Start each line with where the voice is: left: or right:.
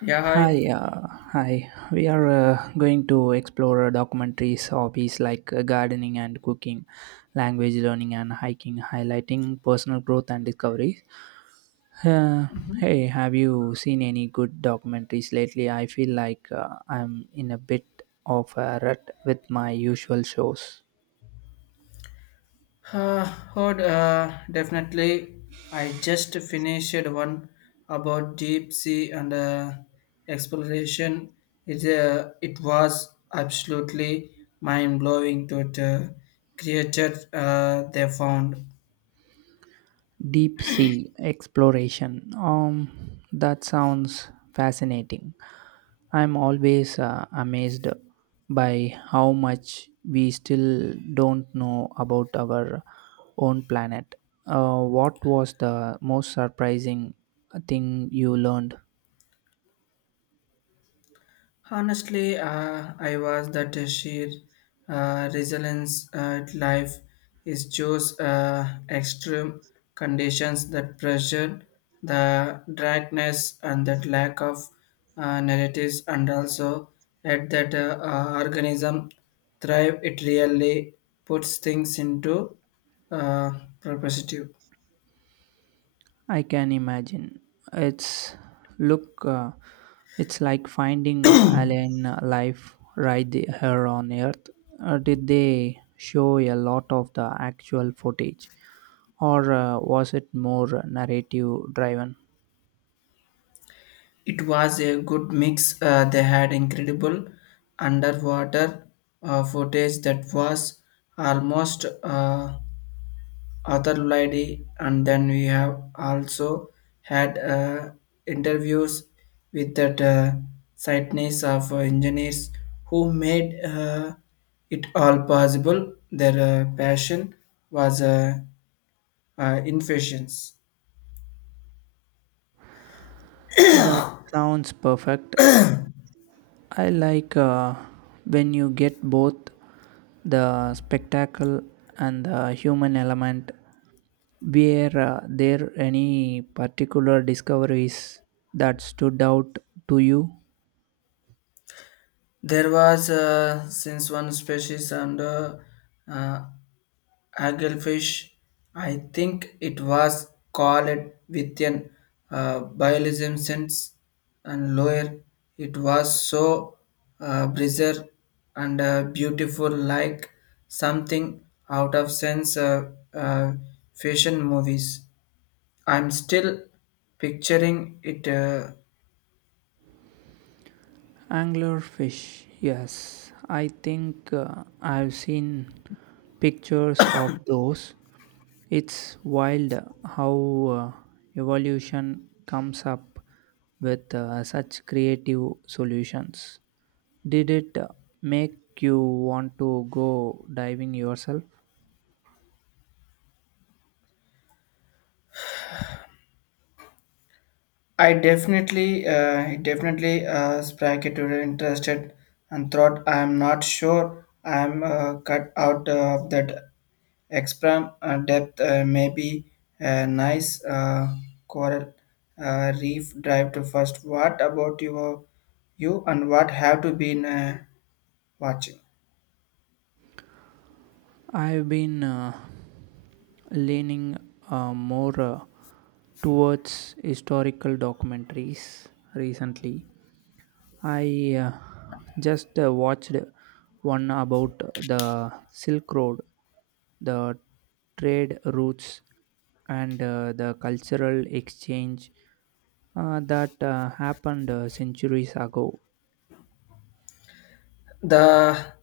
left: Yeah,
right: Hi,
left: hi.
right: hi. We are going to explore documentaries, hobbies like gardening and cooking, language learning and hiking, highlighting personal growth and discovery. Uh, Hey, have you seen any good documentaries lately? I feel like I'm in a bit of a rut with my usual shows.
left: Heard, definitely. I just finished one about deep sea and exploration. It was absolutely mind blowing to the creature they found.
right: Deep sea exploration. That sounds fascinating. I'm always amazed by how much we still don't know about our own planet. What was the most surprising thing you learned?
left: Honestly, I was that sheer resilience at life is just extreme conditions that pressure, the darkness, and that lack of narratives, and also at that organism thrive, it really puts things into uh, perspective.
right: I can imagine. It's look, it's like finding alien life right here on Earth. Did they show a lot of the actual footage, or was it more narrative driven?
left: It was a good mix. They had incredible underwater footage that was almost otherworldly, and then we have also had interviews with that sightness of engineers who made it all possible. Their passion was infusions.
right: That sounds perfect. I like when you get both the spectacle and the human element. Were there any particular discoveries that stood out to you?
left: There was since one species under uh, uh, Anglefish, I think it was called with an bialism sense and lower. It was so bizarre and beautiful, like something out of sense fashion movies. I'm still picturing it.
right: Anglerfish, yes. I think I've seen pictures of those. It's wild how evolution comes up with such creative solutions. Did it make you want to go diving yourself?
left: It definitely spark it the interested and thought I am not sure I am cut out of that expram depth. Maybe a nice coral reef drive to first. What about your you and what have to been watching?
right: I've been leaning more towards historical documentaries recently. I just watched one about the Silk Road, the trade routes, and the cultural exchange that happened centuries ago.
left: The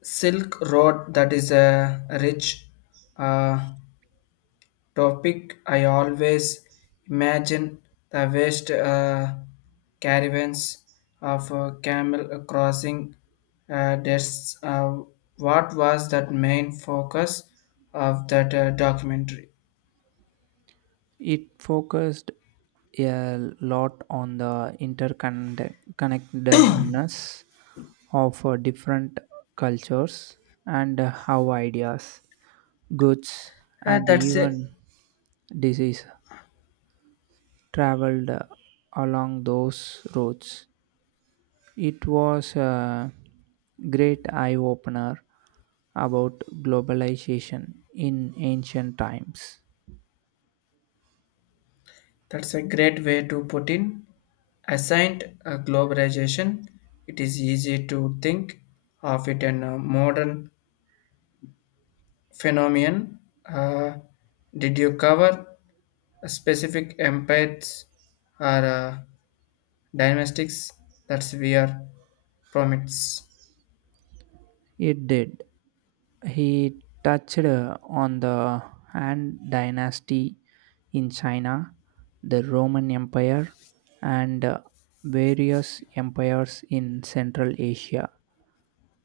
left: Silk Road that is a rich uh, topic, I always imagine the vast caravans of camel crossing desks. What was that main focus of that documentary?
right: It focused a lot on the interconnectedness of different cultures and how ideas, goods, and
left: That's a
right: even disease traveled along those roads. It was a great eye opener about globalization in ancient times.
left: that's a great way to put in. Assigned globalization, it is easy to think of it in a modern phenomenon. Uh, did you cover specific empires or dynastics that's we are promites.
right: It did. He touched on the Han dynasty in China, the Roman Empire, and various empires in Central Asia.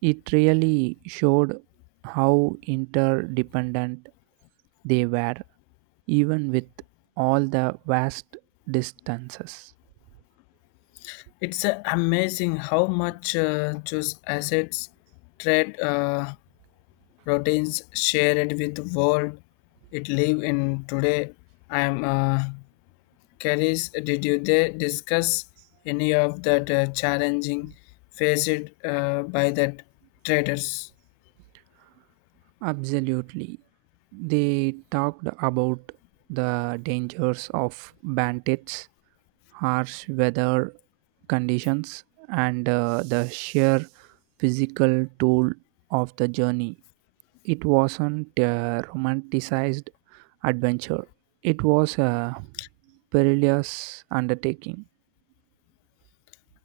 right: It really showed how interdependent they were, even with all the vast distances.
left: It's amazing how much choose assets, trade routines shared with world it live in today. I am curious. Did you they discuss any of that challenging faced by that traders?
right: Absolutely. They talked about the dangers of bandits, harsh weather conditions, and the sheer physical toll of the journey. It wasn't a romanticized adventure, it was a perilous undertaking.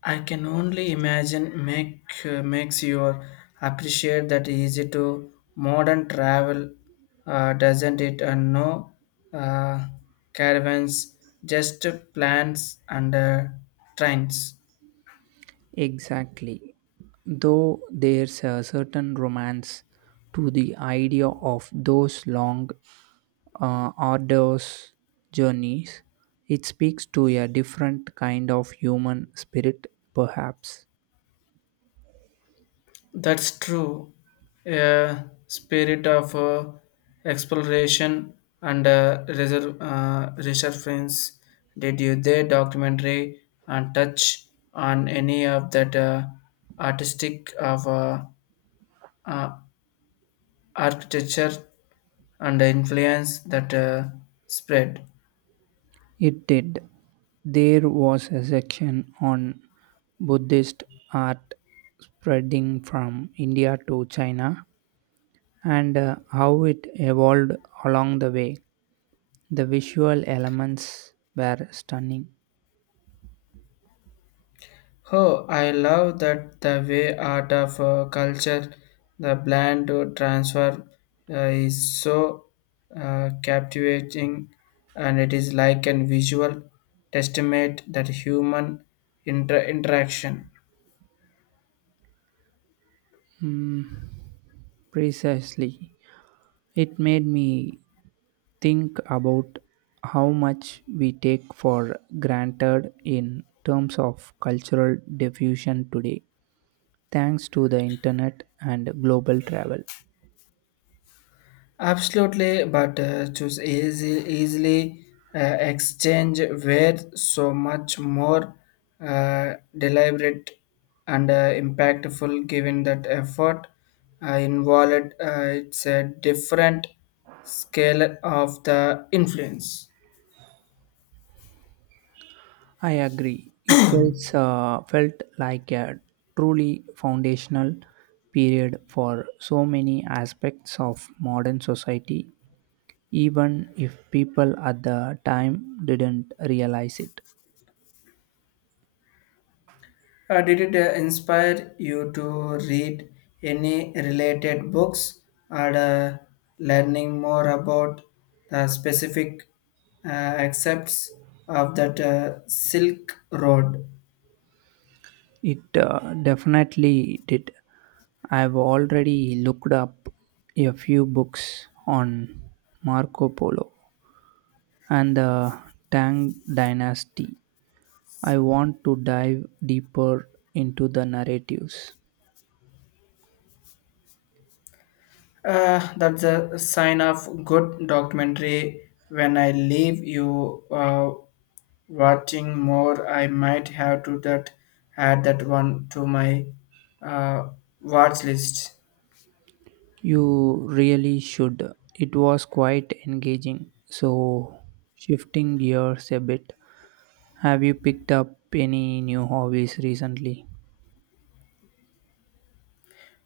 left: I can only imagine makes you appreciate that easy to modern travel, doesn't it? And no uh, caravans, just plans and trains.
right: Exactly. Though there's a certain romance to the idea of those long, arduous journeys, it speaks to a different kind of human spirit, perhaps.
left: That's true. A spirit of exploration and resurgence. Did you their documentary and touch on any of that artistic of uh, architecture and the influence that spread?
right: It did. There was a section on Buddhist art spreading from India to China and how it evolved along the way. The visual elements were stunning.
left: Oh, I love that the way art of culture, the blend to transfer is so captivating, and it is like a visual testament that human interaction.
right: Mm, precisely. It made me think about how much we take for granted in terms of cultural diffusion today, thanks to the internet and global travel.
left: Absolutely, but easily exchange where so much more deliberate and impactful given that effort involved. It's a different scale of the influence.
right: I agree. It felt like a truly foundational period for so many aspects of modern society, even if people at the time didn't realize it.
left: Did it inspire you to read any related books or learning more about the specific accepts of that Silk Road?
right: It definitely did. I've already looked up a few books on Marco Polo and the Tang dynasty. I want to dive deeper into the narratives.
left: That's a sign of good documentary. When I leave you watching more, I might have to that add that one to my uh, watch list.
right: You really should. It was quite engaging. So, shifting gears a bit, have you picked up any new hobbies recently?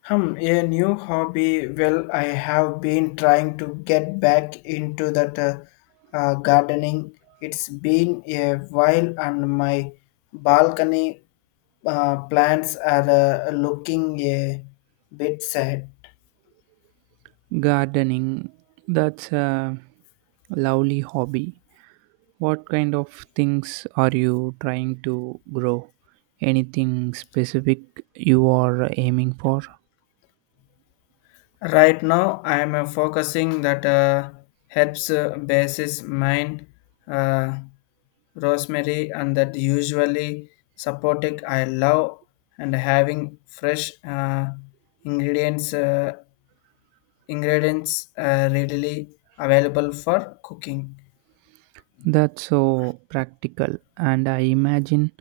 left: Hmm, a new hobby. Well, I have been trying to get back into that gardening. It's been a while, and my balcony plants are looking a bit sad.
right: Gardening, that's a lovely hobby. What kind of things are you trying to grow? Anything specific you are aiming for?
left: Right now, I am focusing that helps basis mine uh, rosemary and that usually supported I love and having fresh ingredients uh, ingredients readily available for cooking.
right: That's so practical, and I imagine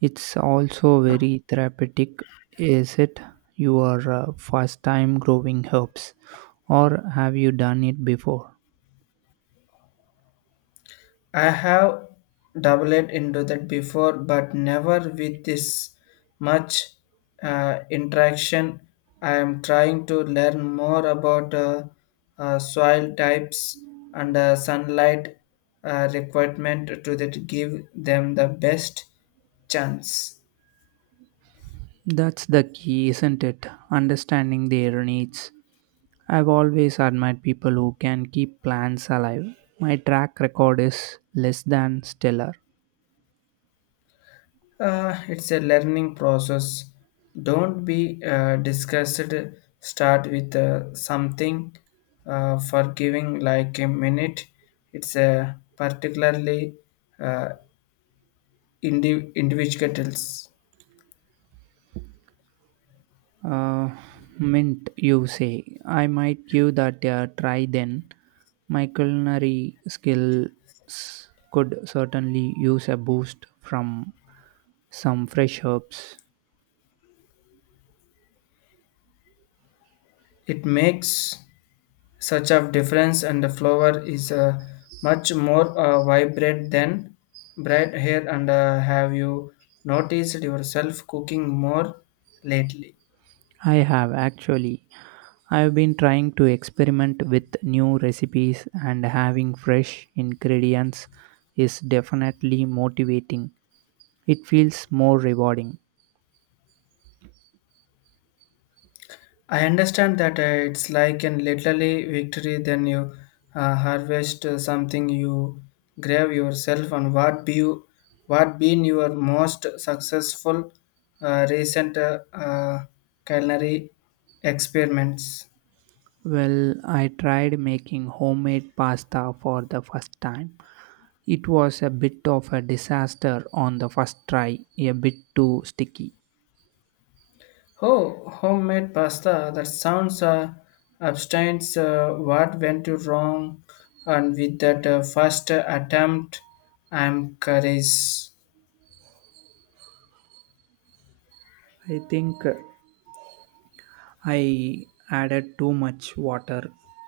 right: it's also very therapeutic. Is it your first time growing herbs, or have you done it before?
left: I have dabbled into that before, but never with this much interaction. I am trying to learn more about soil types and sunlight requirement to that give them the best chance.
right: That's the key, isn't it? Understanding their needs. I've always admired people who can keep plants alive. My track record is less than stellar.
left: It's a learning process. Don't be disgusted. Start with something forgiving, like a minute. It's a particularly uh, individuals.
right: Uh, Mint, you say. I might give that a try then. My culinary skills could certainly use a boost from some fresh herbs.
left: It makes such a difference, and the flower is much more vibrant than bright hair. And have you noticed yourself cooking more lately?
right: I have, actually. I've been trying to experiment with new recipes, and having fresh ingredients is definitely motivating. It feels more rewarding.
left: I understand that it's like an literally victory then you harvest something you grave yourself on what be you, what been your most successful recent culinary experiments.
right: Well, I tried making homemade pasta for the first time. It was a bit of a disaster on the first try, a bit too sticky.
left: Oh, homemade pasta that sounds abstains what went to wrong and with that first attempt I'm curious.
right: I think I added too much water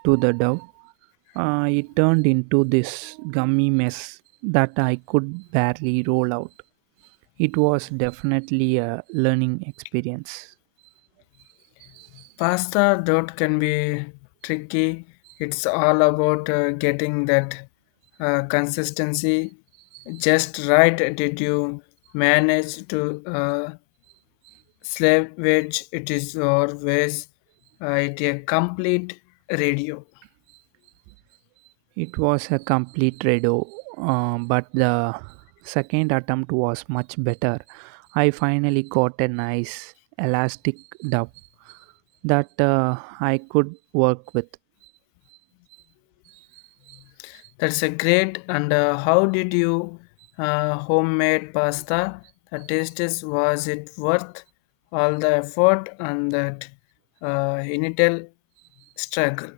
right: to the dough. It turned into this gummy mess that I could barely roll out. It was definitely a learning experience.
left: Pasta dot can be tricky. It's all about getting that consistency just right. Did you manage to slave which it is always it a complete radio?
right: It was a complete redo, but the second attempt was much better. I finally got a nice elastic duff that I could work with.
left: That's a great. And how did you homemade pasta? The taste is was it worth all the effort and that initial struggle?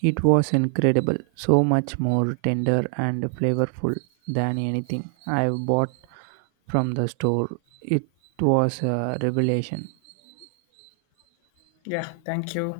right: It was incredible, so much more tender and flavorful than anything I've bought from the store. It was a revelation.
left: Yeah, thank you.